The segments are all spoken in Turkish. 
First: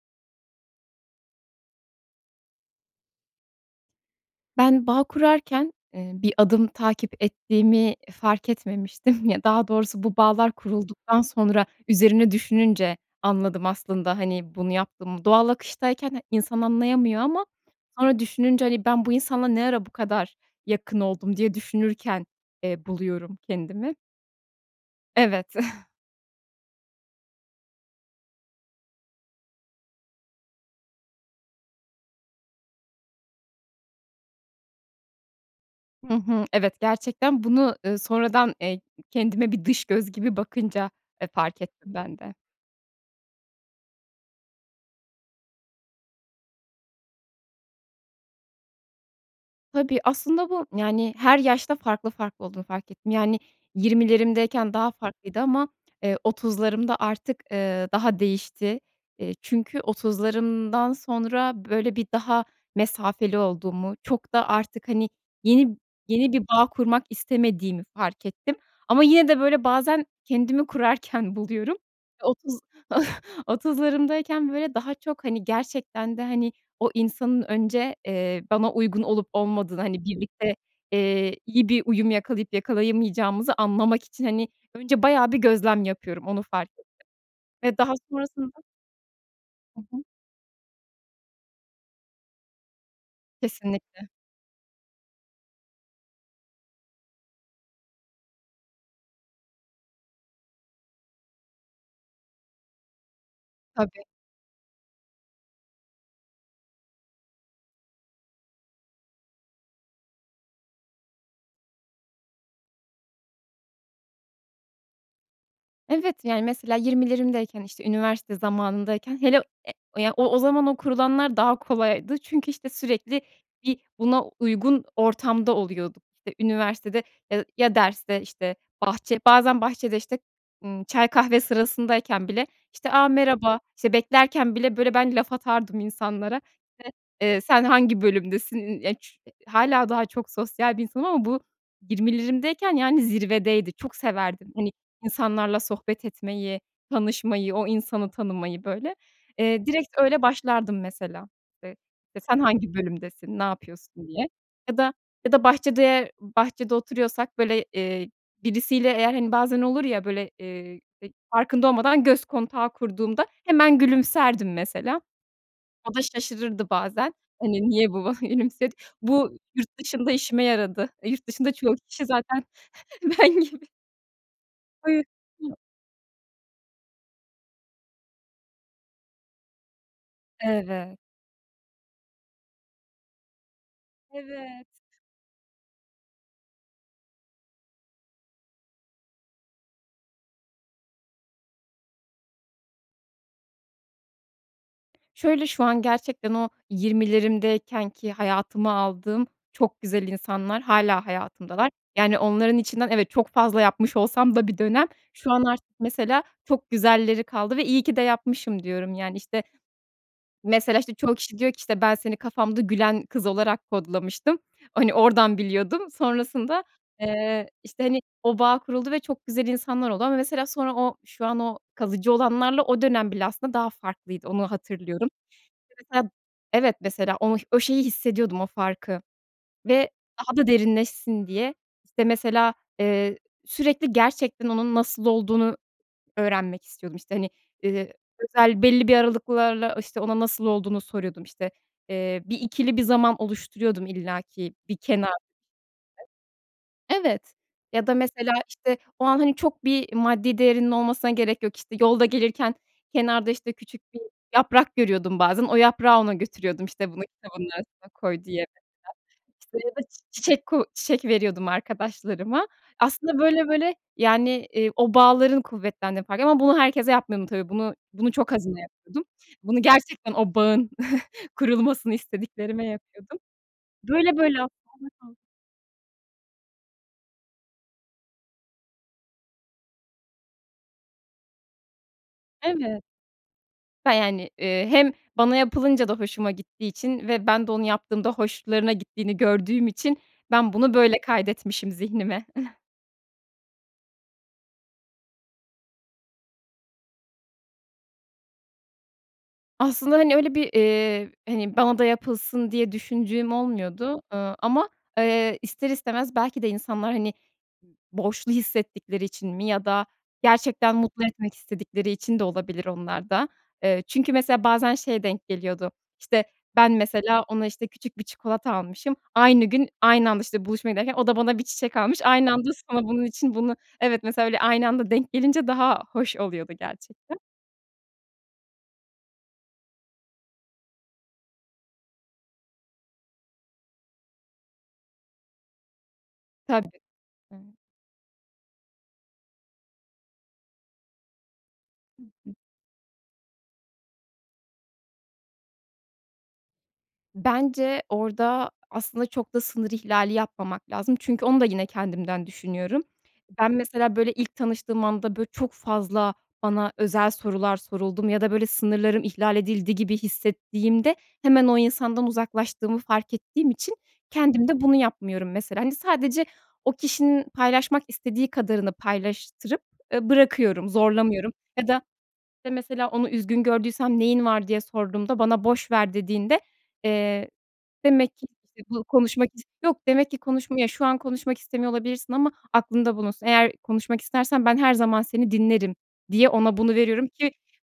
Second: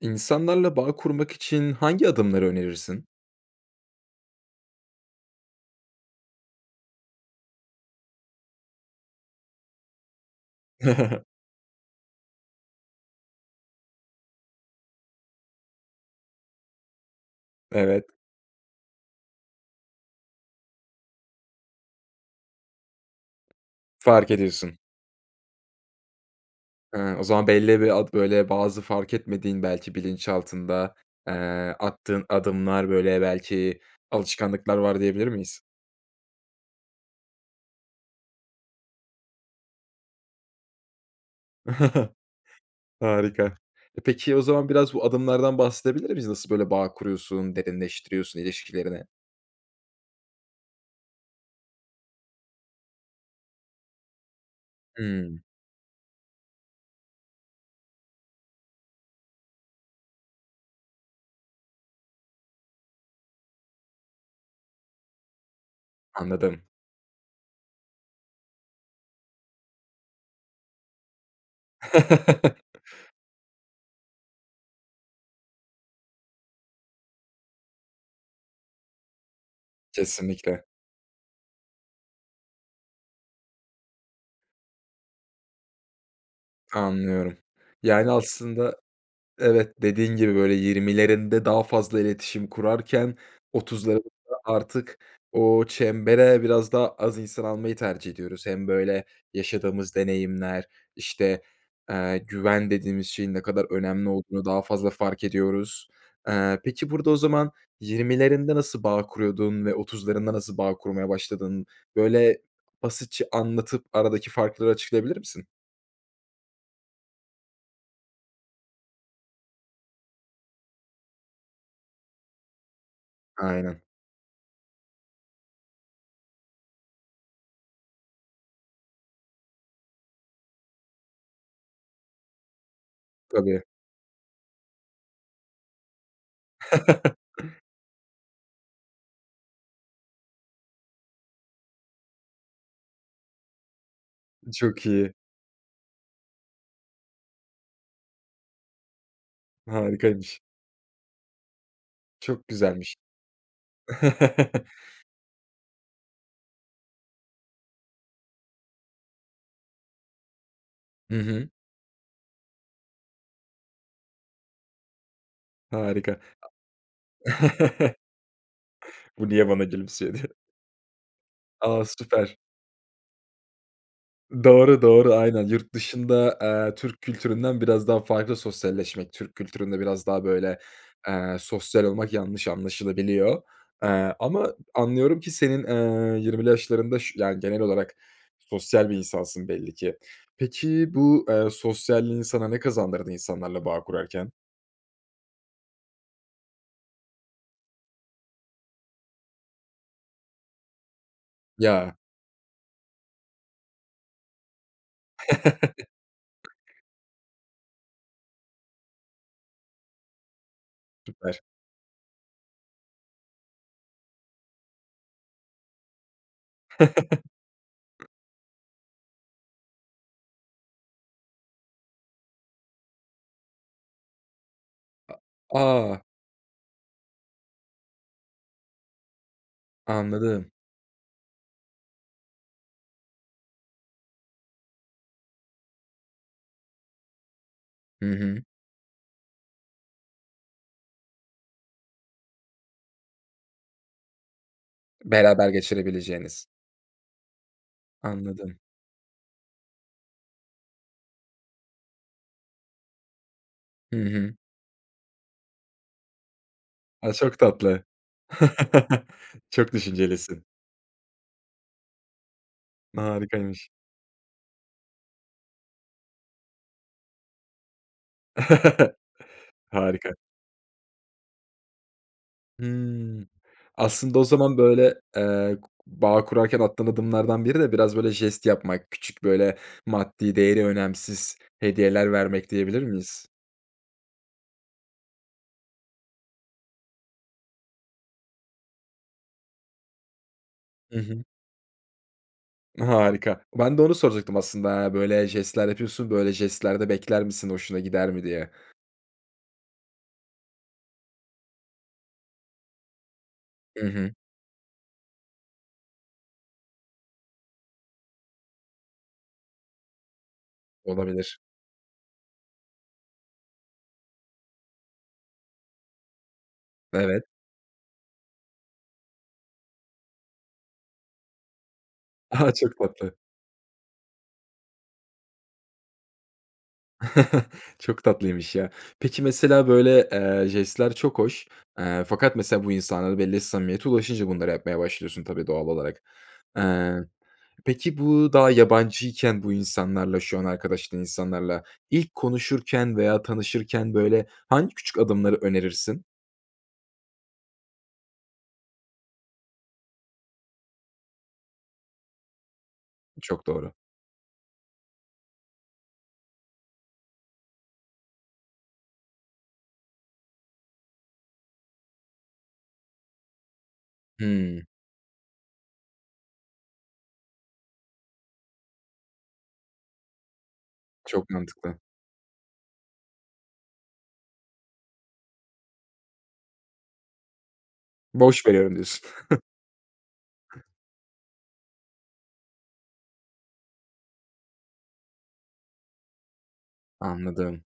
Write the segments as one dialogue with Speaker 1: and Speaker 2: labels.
Speaker 1: İnsanlarla bağ kurmak için hangi adımları önerirsin?
Speaker 2: Ben bağ kurarken, eee, bir adım takip ettiğimi fark etmemiştim. Ya, daha doğrusu bu bağlar kurulduktan sonra üzerine düşününce anladım aslında, hani, bunu yaptığımı. Doğal akıştayken ha insan anlayamıyor ama
Speaker 1: Evet.
Speaker 2: sonra düşününce, hani, ben bu insanla ne ara bu kadar yakın oldum diye düşünürken, eee, buluyorum kendimi.
Speaker 1: Fark ediyorsun.
Speaker 2: Evet.
Speaker 1: Hıı. O zaman belli bir ad böyle, bazı fark etmediğin, belki bilinçaltında, eee, attığın adımlar, böyle, belki alışkanlıklar var, diyebilir miyiz?
Speaker 2: Hı hı, evet, gerçekten bunu, ııı, sonradan, eee, ı kendime bir dış göz gibi bakınca, eee, fark ettim ben de.
Speaker 1: Harika. E, peki o zaman biraz bu adımlardan bahsedebilir miyiz? Nasıl, böyle, bağ kuruyorsun, derinleştiriyorsun ilişkilerini?
Speaker 2: Tabii, aslında bu, yani, her yaşta farklı farklı olduğunu fark ettim, yani, 20'lerimdeyken daha farklıydı
Speaker 1: Hımm.
Speaker 2: ama, eee, 30'larımda artık, eee, daha değişti, eee, çünkü 30'larımdan sonra, böyle, bir daha mesafeli olduğumu, çok da artık, hani, yeni yeni bir
Speaker 1: Anladım.
Speaker 2: bağ kurmak istemediğimi fark ettim. Ama yine de, böyle, bazen kendimi kurarken buluyorum. 30 30'larımdayken böyle, daha çok, hani, gerçekten de, hani, o insanın önce, eee, bana uygun olup olmadığını, hani, birlikte,
Speaker 1: Kesinlikle.
Speaker 2: eee, iyi bir uyum yakalayıp yakalayamayacağımızı anlamak için, hani, önce bayağı bir gözlem yapıyorum, onu fark ettim
Speaker 1: Anlıyorum,
Speaker 2: ve daha
Speaker 1: yani,
Speaker 2: sonrasında
Speaker 1: aslında, evet,
Speaker 2: Hı hı.
Speaker 1: dediğin gibi, böyle, 20'lerinde daha fazla iletişim kurarken
Speaker 2: Kesinlikle.
Speaker 1: 30'larımızda artık o çembere biraz daha az insan almayı tercih ediyoruz. Hem, böyle, yaşadığımız deneyimler, işte, eee, güven dediğimiz şeyin ne kadar
Speaker 2: Tabii.
Speaker 1: önemli olduğunu daha fazla fark ediyoruz. Eee, peki, burada o zaman 20'lerinde nasıl bağ kuruyordun ve 30'larında nasıl bağ kurmaya başladın? Böyle, basitçe anlatıp, aradaki farkları açıklayabilir misin?
Speaker 2: Evet, yani, mesela, 20'lerimdeyken işte, üniversite zamanındayken, hele, e ya, o o zaman o kurulanlar daha kolaydı çünkü, işte, sürekli bir
Speaker 1: Aynen.
Speaker 2: buna uygun ortamda oluyorduk. İşte, üniversitede, ya ya derste, işte, bahçe, bazen bahçede, işte, ımm, çay kahve sırasındayken bile, işte, a, merhaba,
Speaker 1: Tabii.
Speaker 2: işte, beklerken bile, böyle, ben laf atardım insanlara, [unintelligible] eee, sen hangi bölümdesin, ııı, ya ç hâlâ daha çok sosyal bir insanım ama bu, 20'lerimdeyken yani, zirvedeydi, çok severdim, hani,
Speaker 1: Çok iyi.
Speaker 2: insanlarla sohbet etmeyi, tanışmayı, o insanı tanımayı, böyle. Eee, direkt öyle
Speaker 1: Harikaymış.
Speaker 2: başlardım, mesela, eee, işte, sen
Speaker 1: Çok
Speaker 2: hangi
Speaker 1: güzelmiş.
Speaker 2: bölümdesin, ne yapıyorsun diye ya da ya da bahçede bahçede oturuyorsak, böyle, eee, birisiyle eğer, hani, bazen olur ya, böyle, eee, ya
Speaker 1: Hı hı.
Speaker 2: farkında olmadan göz kontağı kurduğumda hemen gülümserdim, mesela, o da
Speaker 1: Harika.
Speaker 2: şaşırırdı bazen,
Speaker 1: A
Speaker 2: hani, niye bu bana gülümsedi?
Speaker 1: bu
Speaker 2: Bu
Speaker 1: niye bana
Speaker 2: yurt dışında
Speaker 1: gülümsüyor, diye.
Speaker 2: işime yaradı. E, yurt dışında çoğu
Speaker 1: A.
Speaker 2: kişi
Speaker 1: Süper.
Speaker 2: zaten ben gibi.
Speaker 1: Doğru, doğru, aynen,
Speaker 2: [unintelligible]
Speaker 1: yurt dışında, eee, Türk kültüründen biraz daha farklı sosyalleşmek. Türk kültüründe biraz daha, böyle,
Speaker 2: Evet.
Speaker 1: eee, sosyal olmak yanlış anlaşılabiliyor, eee, ama
Speaker 2: Evet.
Speaker 1: anlıyorum ki senin, ııı, 20'li yaşlarında, ş yani, genel olarak sosyal bir insansın, belli ki. Peki, bu, ııı, sosyalliğin sana ne kazandırdı insanlarla bağ kurarken?
Speaker 2: Şöyle, şu an gerçekten o 20’lerimdeykenki hayatıma aldığım çok güzel insanlar hâlâ hayatımdalar,
Speaker 1: Ya.
Speaker 2: yani, onların içinden, evet, çok fazla yapmış olsam da bir dönem, şu an artık, mesela, çok güzelleri kaldı ve iyi ki de yapmışım diyorum, yani, işte. Mesela, işte, çoğu kişi
Speaker 1: Süper.
Speaker 2: diyor ki, işte, ben seni kafamda gülen kız olarak kodlamıştım, hani, oradan biliyordum. Sonrasında, eee, işte, hani, o bağ kuruldu ve çok güzel insanlar oldu ama, mesela, sonra o şu an o kalıcı olanlarla o dönem bile, aslında, daha farklıydı, onu hatırlıyorum.
Speaker 1: A
Speaker 2: İşte,
Speaker 1: a!
Speaker 2: mesela, evet, mesela, onu o şeyi hissediyordum, o farkı ve daha da
Speaker 1: Anladım.
Speaker 2: derinleşsin diye, işte, mesela, eee, sürekli gerçekten onun nasıl olduğunu öğrenmek istiyordum. İşte, hani, ııı,
Speaker 1: Hı hı.
Speaker 2: özel belli bir aralıklarla, işte, ona nasıl olduğunu soruyordum, işte, ııı, bir ikili bir zaman oluşturuyordum illa ki bir kenar [unintelligible]
Speaker 1: Beraber geçirebileceğiniz.
Speaker 2: Evet, ya da, mesela,
Speaker 1: Anladım.
Speaker 2: işte, o an, hani, çok bir maddi değerinin olmasına gerek yok, işte, yolda gelirken kenarda, işte, küçük
Speaker 1: Hı
Speaker 2: bir
Speaker 1: hı.
Speaker 2: yaprak görüyordum bazen, o yaprağı ona götürüyordum, işte, bunu
Speaker 1: A, çok
Speaker 2: kitabının
Speaker 1: tatlı,
Speaker 2: arasına koy, diyerek, mesela, işte, ya
Speaker 1: çok
Speaker 2: da
Speaker 1: düşüncelisin.
Speaker 2: çiçek ko çiçek veriyordum arkadaşlarıma, aslında, böyle
Speaker 1: Harikaymış.
Speaker 2: böyle, yani, ııı, o bağların kuvvet [unintelligible] ama bunu herkese yapmıyordum, tabii, bunu bunu çok azına yapıyordum. Bunu gerçekten
Speaker 1: Harika.
Speaker 2: o bağın kurulmasını istediklerime yapıyordum.
Speaker 1: Hımm.
Speaker 2: Böyle
Speaker 1: Aslında, o
Speaker 2: böyle,
Speaker 1: zaman,
Speaker 2: aslında.
Speaker 1: böyle,
Speaker 2: [unintelligible]
Speaker 1: ııı, ku bağ kurarken attığın adımlardan biri de biraz, böyle, jest yapmak, küçük, böyle, maddi değeri önemsiz hediyeler vermek,
Speaker 2: Evet.
Speaker 1: diyebilir miyiz?
Speaker 2: [unintelligible] Yani, eee, hem bana yapılınca da hoşuma gittiği için ve ben de onu yaptığımda hoşlarına gittiğini gördüğüm için ben bunu,
Speaker 1: Hı
Speaker 2: böyle,
Speaker 1: hı.
Speaker 2: kaydetmişim zihnime.
Speaker 1: Harika, ben de onu soracaktım, aslında, ya, böyle jestler yapıyorsun, böyle jestler de bekler misin, hoşuna gider mi, diye.
Speaker 2: Aslında, hani, öyle bir, eee, hani, bana da yapılsın diye düşündüğüm
Speaker 1: Hı
Speaker 2: olmuyordu.
Speaker 1: hı.
Speaker 2: Eee, ama, eee, ister istemez belki de insanlar, hani, borçlu hissettikleri için mi ya da gerçekten mutlu etmek
Speaker 1: Olabilir.
Speaker 2: istedikleri için de olabilir onlar da. Eee, çünkü mesela bazen şeye denk geliyordu, işte ben mesela
Speaker 1: Evet.
Speaker 2: ona, işte, küçük bir çikolata almışım, aynı gün, aynı anda, işte, buluşmaya giderken o da bana bir çiçek almış, aynı anda
Speaker 1: Ah, çok
Speaker 2: sonra bunun
Speaker 1: tatlı.
Speaker 2: için bunu evet, mesela öyle aynı anda denk gelince daha hoş oluyordu gerçekten.
Speaker 1: Çok tatlıymış, ya. Peki, mesela, böyle, eee, jestler çok hoş, eee, fakat, mesela, bu insanlara belli bir samimiyete ulaşınca bunları yapmaya başlıyorsun tabii, doğal olarak.
Speaker 2: Tabii.
Speaker 1: Eee,
Speaker 2: [unintelligible]
Speaker 1: peki, bu daha yabancıyken bu insanlarla, şu an arkadaşlığın, insanlarla
Speaker 2: Hı
Speaker 1: ilk
Speaker 2: hı.
Speaker 1: konuşurken veya tanışırken, böyle, hangi küçük adımları önerirsin?
Speaker 2: Bence, orada aslında çok da sınır ihlali yapmamak lazım çünkü onu da yine kendimden düşünüyorum.
Speaker 1: Çok
Speaker 2: Ben,
Speaker 1: doğru.
Speaker 2: mesela, böyle, ilk tanıştığım anda, böyle, çok fazla bana özel sorular soruldu mu ya da böyle, sınırlarım ihlal edildi gibi hissettiğimde hemen o insandan uzaklaştığımı fark ettiğim için kendim de
Speaker 1: Hımm.
Speaker 2: bunu yapmıyorum mesela. Hani, sadece o kişinin paylaşmak istediği kadarını paylaştırıp, eee, bırakıyorum,
Speaker 1: Çok
Speaker 2: zorlamıyorum ya
Speaker 1: mantıklı.
Speaker 2: da, işte, mesela, onu üzgün gördüysem, “Neyin var?” diye sorduğumda bana, “Boş ver.” dediğinde, eee, demek ki,
Speaker 1: Boş
Speaker 2: işte,
Speaker 1: veriyorum,
Speaker 2: bu,
Speaker 1: diyorsun.
Speaker 2: konuşmak is yok, demek ki konuşmaya "Şu an konuşmak istemiyor olabilirsin ama aklında bulunsun: Eğer konuşmak istersen ben her zaman seni dinlerim." diye ona bunu veririm ki
Speaker 1: Anladım.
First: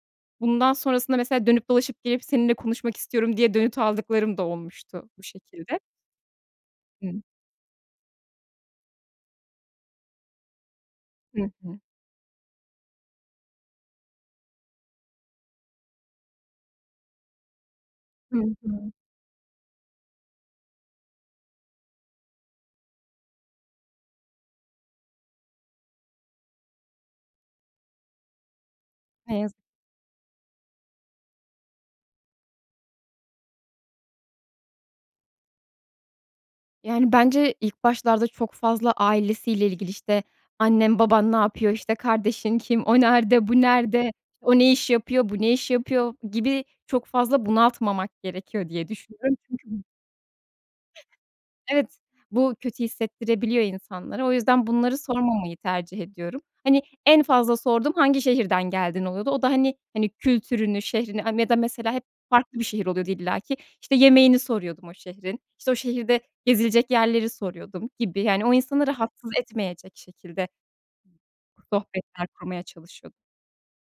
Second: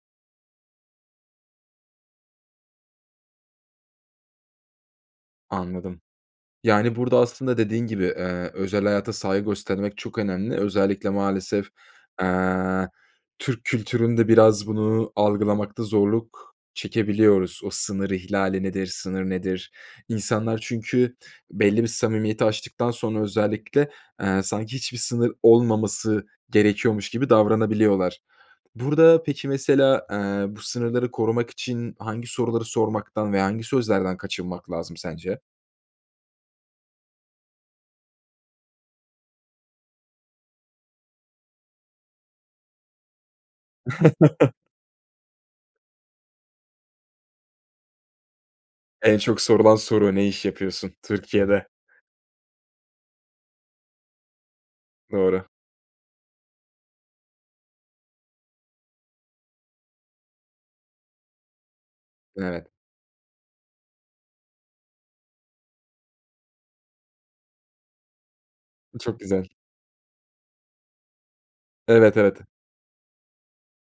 Speaker 2: bundan sonrasında mesela dönüp dolaşıp, gelip, “Seninle konuşmak istiyorum.” diye dönüt aldıklarım da olmuştu bu şekilde
Speaker 1: Anladım. Yani, burada
Speaker 2: Hı.
Speaker 1: aslında dediğin gibi, eee, özel hayata saygı göstermek çok önemli. Özellikle
Speaker 2: Hı
Speaker 1: maalesef,
Speaker 2: hı.
Speaker 1: eee, Türk kültüründe biraz bunu algılamakta zorluk çekebiliyoruz. O sınır
Speaker 2: Hı
Speaker 1: ihlali nedir,
Speaker 2: hı.
Speaker 1: sınır nedir? İnsanlar çünkü belli bir samimiyeti aştıktan sonra, özellikle, eee, sanki hiçbir sınır olmaması gerekiyormuş gibi davranabiliyorlar. Burada,
Speaker 2: Ne
Speaker 1: peki,
Speaker 2: yazık
Speaker 1: mesela, eee, bu sınırları korumak için hangi soruları sormaktan ve hangi sözlerden kaçınmak lazım sence?
Speaker 2: Yani bence ilk başlarda çok fazla ailesiyle ilgili, işte, annen, baban ne yapıyor? İşte, kardeşin kim? O nerde? Bu nerde? O ne iş yapıyor? Bu ne iş yapıyor? Gibi çok fazla bunaltmamak gerekiyor diye
Speaker 1: En
Speaker 2: düşünüyorum
Speaker 1: çok
Speaker 2: çünkü
Speaker 1: sorulan soru, "Ne iş yapıyorsun?" Türkiye'de.
Speaker 2: Evet, bu kötü hissettirebiliyor insanlara. O yüzden bunları
Speaker 1: Doğru.
Speaker 2: sormamayı tercih ediyorum. Hani en fazla sorduğum hangi şehirden geldin oluyordu. O da hani hani, kültürünü, şehrini, aaa, ya da mesela hep farklı bir
Speaker 1: Evet.
Speaker 2: şehir oluyordu illa ki. İşte, yemeğini soruyordum o şehrin, işte, o şehirde gezilecek yerleri soruyordum gibi yani o insanı
Speaker 1: Çok
Speaker 2: rahatsız
Speaker 1: güzel.
Speaker 2: etmeyecek şekilde
Speaker 1: Evet,
Speaker 2: ...sohbetler
Speaker 1: evet.
Speaker 2: kurmaya çalışıyordum.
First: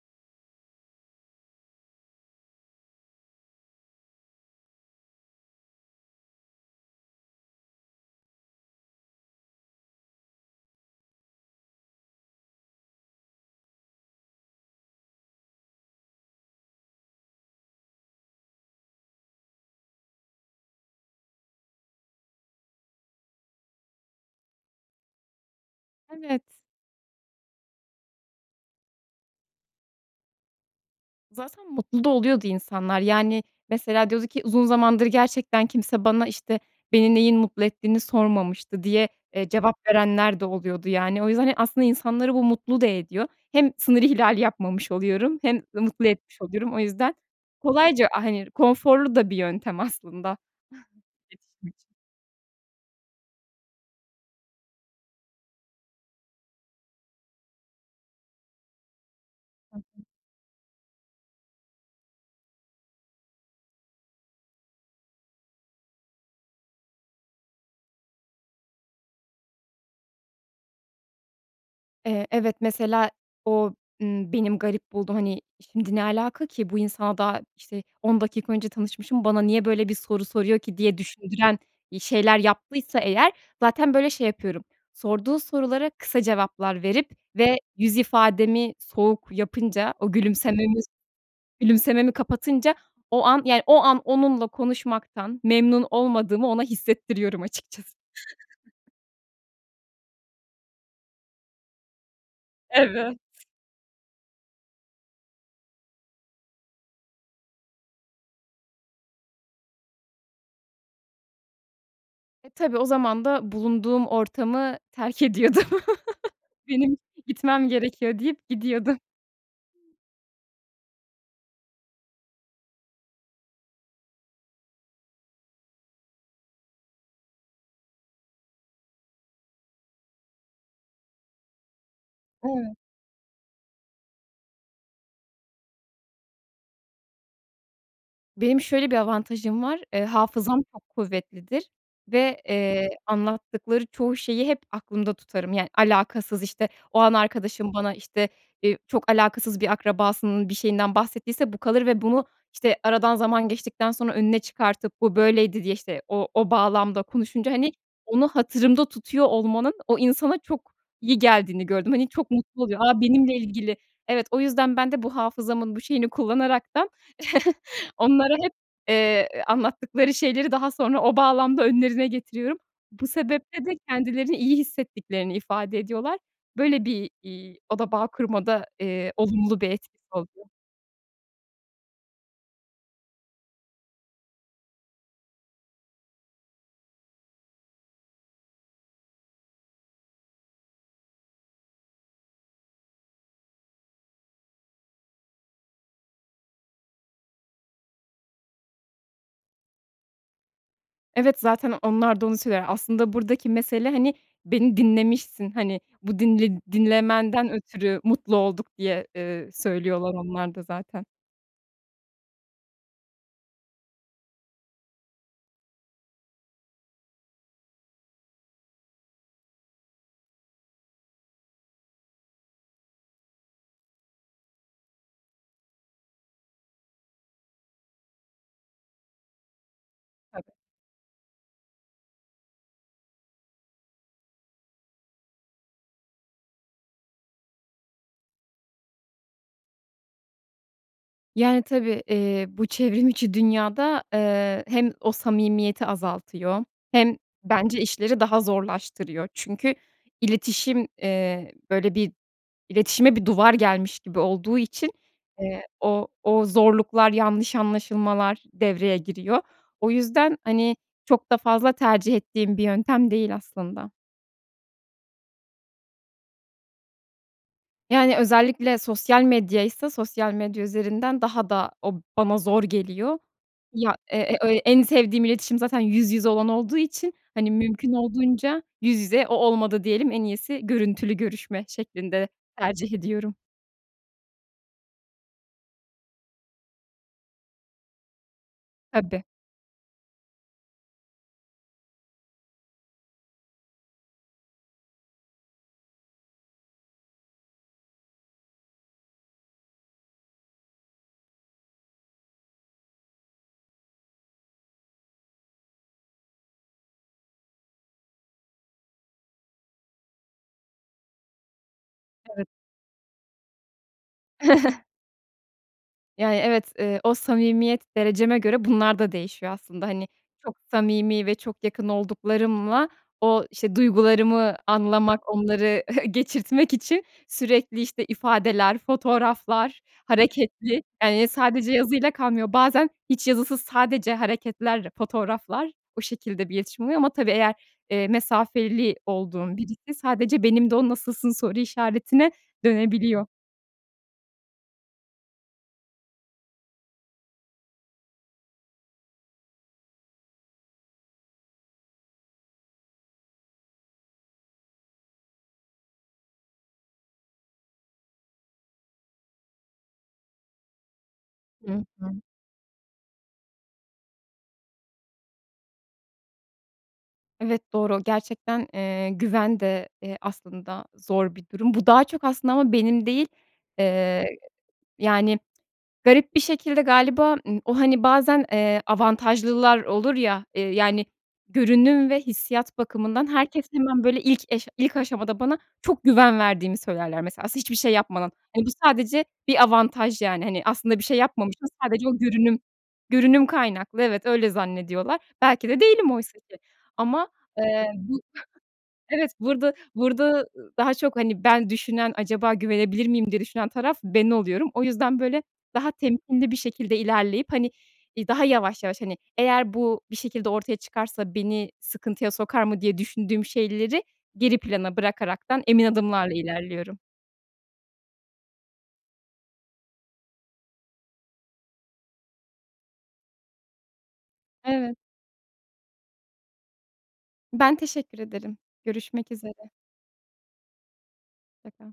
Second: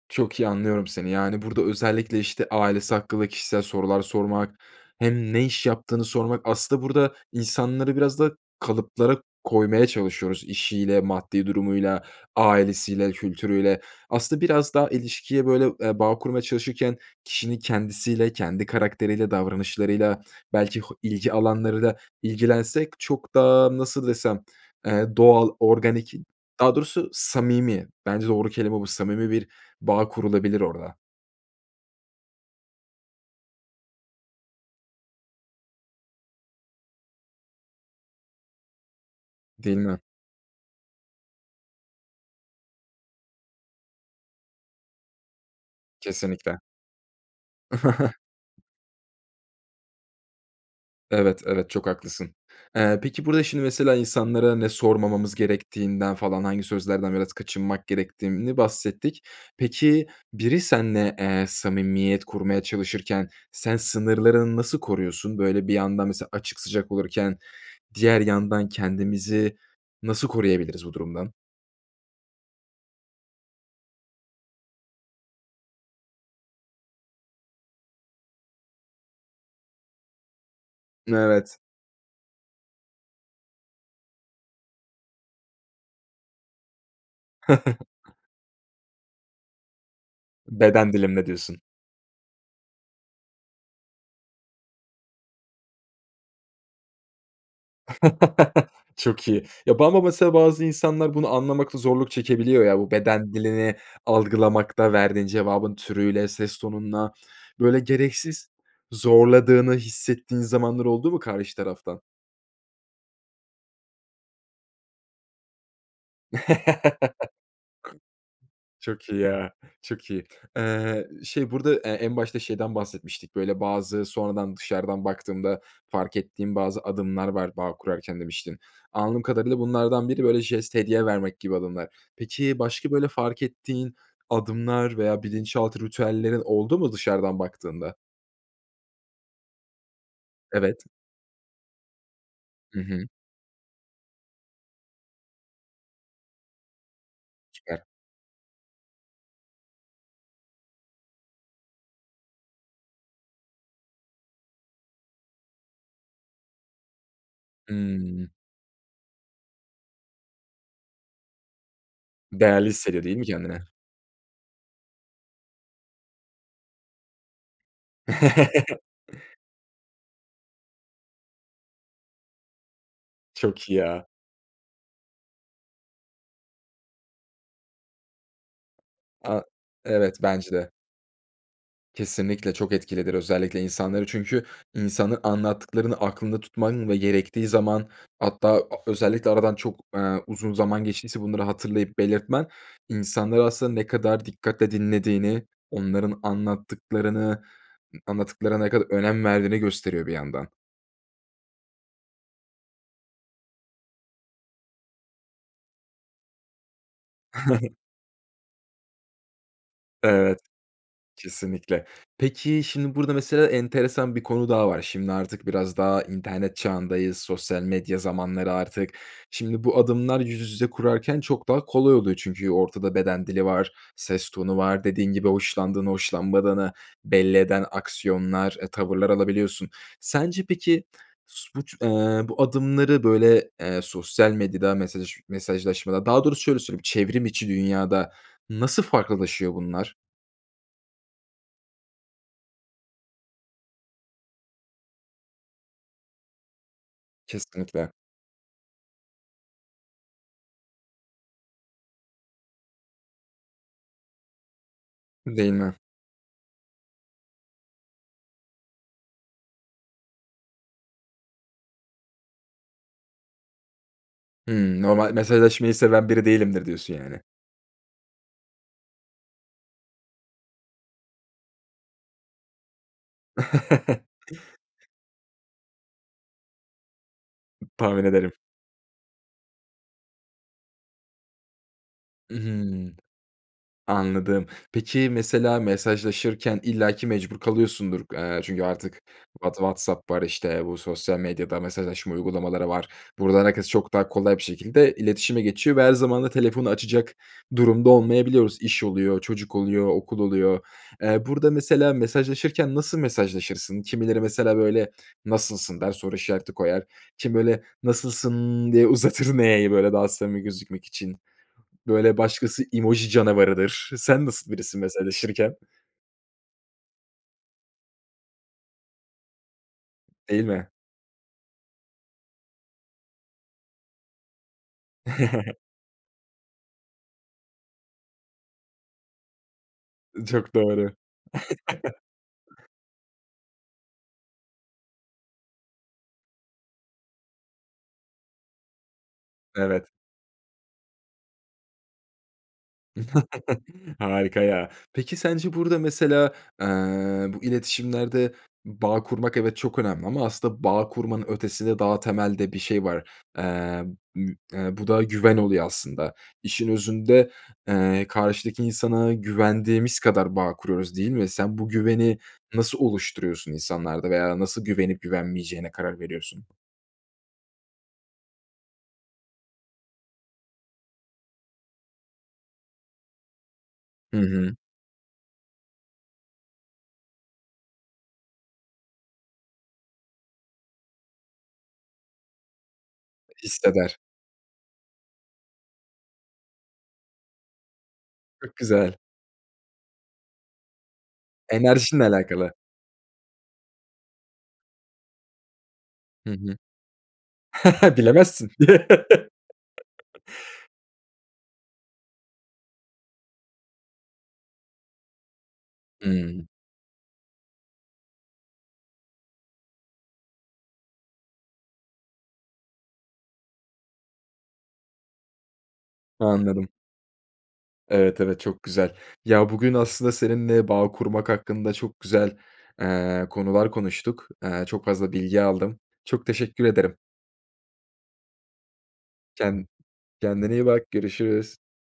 Speaker 1: Çok iyi anlıyorum seni, yani, burada özellikle, işte, ailesi hakkında kişisel sorular sormak, hem ne iş yaptığını sormak. Aslında burada insanları biraz da kalıplara koymaya çalışıyoruz. İşiyle, maddi durumuyla, ailesiyle, kültürüyle. Aslında biraz daha ilişkiye böyle, eee, bağ kurmaya çalışırken kişinin kendisiyle, kendi karakteriyle, davranışlarıyla belki ho ilgi alanlarıyla ilgilensek çok da nasıl desem, eee, doğal, organik,
Speaker 2: Evet.
Speaker 1: daha doğrusu samimi, bence doğru kelime bu samimi bir bağ kurulabilir orada.
Speaker 2: Zaten mutlu da oluyordu insanlar, yani, mesela diyordu ki uzun zamandır gerçekten kimse bana, işte, beni neyin mutlu ettiğini sormamıştı diye, eee,
Speaker 1: Değil
Speaker 2: cevap
Speaker 1: mi?
Speaker 2: verenler de oluyordu, yani. O yüzden, hani, aslında insanları bu mutlu da ediyor. Hem sınır ihlali yapmamış oluyorum hem mutlu etmiş
Speaker 1: Kesinlikle.
Speaker 2: oluyorum. O yüzden kolayca, hani, konforlu da bir yöntem aslında.
Speaker 1: Evet,
Speaker 2: İletişim
Speaker 1: evet
Speaker 2: için.
Speaker 1: çok haklısın. Eee, peki burada, şimdi, mesela insanlara ne sormamamız gerektiğinden falan, hangi sözlerden biraz kaçınmak gerektiğini bahsettik.
Speaker 2: Hı hı.
Speaker 1: Peki biri seninle, eee, samimiyet kurmaya çalışırken sen sınırlarını nasıl koruyorsun? Böyle bir yandan mesela açık, sıcak olurken diğer yandan kendimizi nasıl koruyabiliriz bu durumdan?
Speaker 2: Eee, evet. Mesela, o, ımm, benim garip bulduğum, hani, şimdi, "Ne alaka ki? Bu insana daha, işte, 10 dakika önce tanışmışım, bana niye böyle bir soru soruyor ki?" diye
Speaker 1: Evet.
Speaker 2: düşündüren, iii, şeyler yaptıysa eğer zaten böyle, şey yapıyorum; sorduğu sorulara kısa cevaplar verip ve yüz ifademi soğuk yapınca, o gülümsememi
Speaker 1: Beden dilimle, diyorsun.
Speaker 2: gülümsememi kapatınca, o an, yani, o an onunla konuşmaktan memnun olmadığımı ona hissettiriyorum açıkçası.
Speaker 1: Çok iyi. Ya, bu ama mesela bazı insanlar bunu anlamakta zorluk çekebiliyor ya, bu
Speaker 2: Evet.
Speaker 1: beden dilini algılamakta, verdiğin cevabın türüyle, ses tonunla, böyle, gereksiz zorladığını hissettiğin zamanlar oldu mu karşı taraftan?
Speaker 2: E, tabii. O zaman da bulunduğum ortamı terk ediyordum. “Benim gitmem gerekiyor.” deyip gidiyordu
Speaker 1: Çok iyi, ya, çok iyi. Eee, şey, burada, eee, en başta şeyden bahsetmiştik. Böyle, bazı sonradan, dışarıdan baktığımda fark ettiğim bazı adımlar var, bağ kurarken, demiştin. Anladığım kadarıyla, bunlardan biri, böyle, jest, hediye vermek gibi adımlar. Peki,
Speaker 2: [unintelligible]
Speaker 1: başka, böyle, fark ettiğin adımlar veya bilinçaltı ritüellerin oldu mu dışarıdan baktığında?
Speaker 2: Benim şöyle bir avantajım var, ııı, hafızam
Speaker 1: Evet.
Speaker 2: çok kuvvetlidir ve,
Speaker 1: Hı
Speaker 2: eee,
Speaker 1: hı.
Speaker 2: anlattıkları çoğu şeyi hep aklımda tutarım. Yani, alakasız, işte, o an arkadaşım
Speaker 1: Süper.
Speaker 2: bana, işte, iii, çok alakasız bir akrabasının bir şeyinden bahsettiyse bu kalır ve bunu, işte, aradan zaman geçtikten sonra önüne çıkartıp "Bu böyleydi." diye, işte, o o bağlamda konuşunca, hani, onu
Speaker 1: Hımm.
Speaker 2: hatırımda tutuyor olmanın o insana çok iyi geldiğini gördüm. Hani, çok mutlu
Speaker 1: Değerli
Speaker 2: oluyor, "A,
Speaker 1: hissediyor, değil mi,
Speaker 2: benimle
Speaker 1: kendini?
Speaker 2: ilgili." Evet, o yüzden ben de bu hafızamın bu şeyini kullanaraktan onlara hep, eee, ııı, anlattıkları şeyleri daha sonra o bağlamda önlerine getiriyorum. Bu sebeple
Speaker 1: Çok iyi
Speaker 2: de
Speaker 1: ya.
Speaker 2: kendilerini iyi hissettiklerini ifade ediyorlar. Böyle bir, iii, o da bağ kurmada, eee,
Speaker 1: A,
Speaker 2: olumlu bir etkisi
Speaker 1: evet,
Speaker 2: oluyor.
Speaker 1: bence de. Kesinlikle, çok etkilidir özellikle insanları Çünkü insanı, anlattıklarını aklında tutman ve gerektiği zaman, hatta a özellikle aradan çok, eee, uzun zaman geçtiyse bunları hatırlayıp belirtmen insanları aslında ne kadar dikkatle dinlediğini, onların anlattıklarını anlattıklarına ne kadar önem verdiğini gösteriyor bir yandan.
Speaker 2: Evet. Zaten onlar da onu söyler. Aslında buradaki mesele, hani, beni dinlemişsin. Hani, bu dinle dinlemenden ötürü mutlu olduk diye, eee, söylüyorlar
Speaker 1: Evet.
Speaker 2: onlar da zaten.
Speaker 1: Kesinlikle. Peki, şimdi burada, mesela, enteresan bir konu daha var. Şimdi artık biraz daha internet çağındayız. Sosyal medya zamanları artık. Şimdi, bu adımlar yüz yüze kurarken çok daha kolay oluyor. Çünkü ortada beden dili var, ses tonu var, dediğin gibi hoşlandığını, hoşlanmadığını belli eden aksiyonlar, eee, tavırlar alabiliyorsun. Sence,
Speaker 2: Tabii.
Speaker 1: peki, su buç eee, bu adımları, böyle, eee, sosyal medyada, mesajı mesajlaşmada, daha doğrusu şöyle söyleyeyim, çevrim içi dünyada nasıl farklılaşıyor bunlar?
Speaker 2: Yani, tabii, eee, bu çevrim içi dünyada, eee, hem o samimiyeti azaltıyor hem, bence,
Speaker 1: Kesinlikle.
Speaker 2: işleri daha zorlaştırıyor. Çünkü iletişim, eee, böyle, bir iletişime bir duvar gelmiş gibi olduğu için,
Speaker 1: Değil
Speaker 2: eee,
Speaker 1: mi?
Speaker 2: o o zorluklar, yanlış anlaşılmalar devreye giriyor. O yüzden, hani, çok da fazla tercih ettiğim bir yöntem değil, aslında.
Speaker 1: Hımm, normal mesajlaşmayı seven biri değilimdir, diyorsun yani.
Speaker 2: Yani, özellikle sosyal medyaysa sosyal medya üzerinden daha da o bana zor geliyor. Ya, e e en sevdiğim iletişim zaten yüz yüze olan olduğu için, hani, mümkün
Speaker 1: Tahmin ederim.
Speaker 2: olduğunca yüz yüze, o olmadı diyelim: "En iyisi görüntülü görüşme." şeklinde
Speaker 1: I hı.
Speaker 2: tercih ediyorum.
Speaker 1: Anladım. Peki, mesela mesajlaşırken illaki mecbur kalıyorsundur, eee, çünkü artık
Speaker 2: Tabii.
Speaker 1: What WhatsApp var, işte, bu, sosyal medyada mesajlaşma uygulamaları var. Buradan herkes çok daha kolay bir şekilde iletişime geçiyor ve her zaman da telefonu açacak durumda olmayabiliyoruz. İş oluyor, çocuk oluyor, okul oluyor, eee, burada mesela mesajlaşırken nasıl mesajlaşırsın? Kimileri mesela, böyle, "Nasılsın?" der, soru işareti koyar, kimi böyle, nasılsın diye uzatır n'yi böyle, daha samimi gözükmek için. Böyle,
Speaker 2: Evet.
Speaker 1: başkası emoji canavarıdır. Sen nasıl birisin mesajlaşırken?
Speaker 2: Yani, evet, ııı, o samimiyet dereceme göre bunlar da değişiyor aslında. Hani,
Speaker 1: Değil
Speaker 2: çok
Speaker 1: mi?
Speaker 2: samimi ve çok yakın olduklarımla o, işte, duygularımı anlamak, onları geçirtmek için sürekli, işte, ifadeler, fotoğraflar,
Speaker 1: Eee, çok
Speaker 2: hareketli,
Speaker 1: doğru.
Speaker 2: eee, sadece yazıyla kalmıyor. Bazen hiç yazısız, sadece hareketler, fotoğraflar, o şekilde bir iletişim oluyor ama, tabii, eğer, eee, mesafeli olduğum
Speaker 1: Evet.
Speaker 2: biriyse sadece benim de o, "Nasılsın?" soru işaretine dönebiliyor.
Speaker 1: Harika ya, peki, sence burada, mesela, ııı, bu iletişimlerde bağ kurmak, evet, çok önemli ama aslında bağ kurmanın ötesinde daha temelde bir şey var: Eee, mü eee, bu da güven oluyor aslında. İşin özünde, eee, karşıdaki insana güvendiğimiz kadar bağ kuruyoruz, değil mi? Sen bu
Speaker 2: Hı
Speaker 1: güveni
Speaker 2: hı.
Speaker 1: nasıl oluşturuyorsun insanlarda veya nasıl güvenip güvenmeyeceğine karar veriyorsun?
Speaker 2: Evet, doğru. Gerçekten, eee, güven de, eee, aslında zor bir durum. Bu daha çok, aslında, ama benim değil,
Speaker 1: Hı
Speaker 2: eee,
Speaker 1: hı.
Speaker 2: yani, garip bir şekilde galiba, ııı, o, hani, bazen, eee, avantajlılar olur ya, ııı, yani, görünüm ve hissiyat bakımından herkes
Speaker 1: Hisseder.
Speaker 2: hemen, böyle, ilk eş ilk aşamada bana çok güven verdiğimi söylerler mesela s hiçbir şey yapmadan.
Speaker 1: Çok
Speaker 2: Hani, bu
Speaker 1: güzel.
Speaker 2: sadece bir avantaj yani. Hani, aslında bir şey yapmamışım ama
Speaker 1: Enerjinle
Speaker 2: sadece o
Speaker 1: alakalı.
Speaker 2: görünüm görünüm kaynaklı evet, öyle zannediyorlar. Belki de değilim
Speaker 1: Hı
Speaker 2: oysa ki
Speaker 1: hı.
Speaker 2: ama, eee, bu,
Speaker 1: Bilemezsin.
Speaker 2: evet, burada burada daha çok, hani, ben düşünen, "Acaba güvenebilir miyim?" diye düşünen taraf ben oluyorum. O yüzden böyle, daha
Speaker 1: Hımm.
Speaker 2: temkinli bir şekilde ilerleyip, hani, iii, daha yavaş yavaş, hani, "Eğer bu bir şekilde ortaya çıkarsa beni sıkıntıya sokar mı?" diye düşündüğüm şeyleri geri plana bırakaraktan emin adımlarla
Speaker 1: Anladım.
Speaker 2: ilerliyorum.
Speaker 1: Evet, evet. Çok güzel. Ya, bugün aslında seninle bağ kurmak hakkında çok güzel, eee, konular konuştuk. Eee, çok
Speaker 2: Evet.
Speaker 1: fazla bilgi aldım. Çok teşekkür ederim.
Speaker 2: Ben teşekkür ederim. Görüşmek
Speaker 1: Ken
Speaker 2: üzere.
Speaker 1: kendine iyi bak. Görüşürüz.
Speaker 2: Hoş çakal.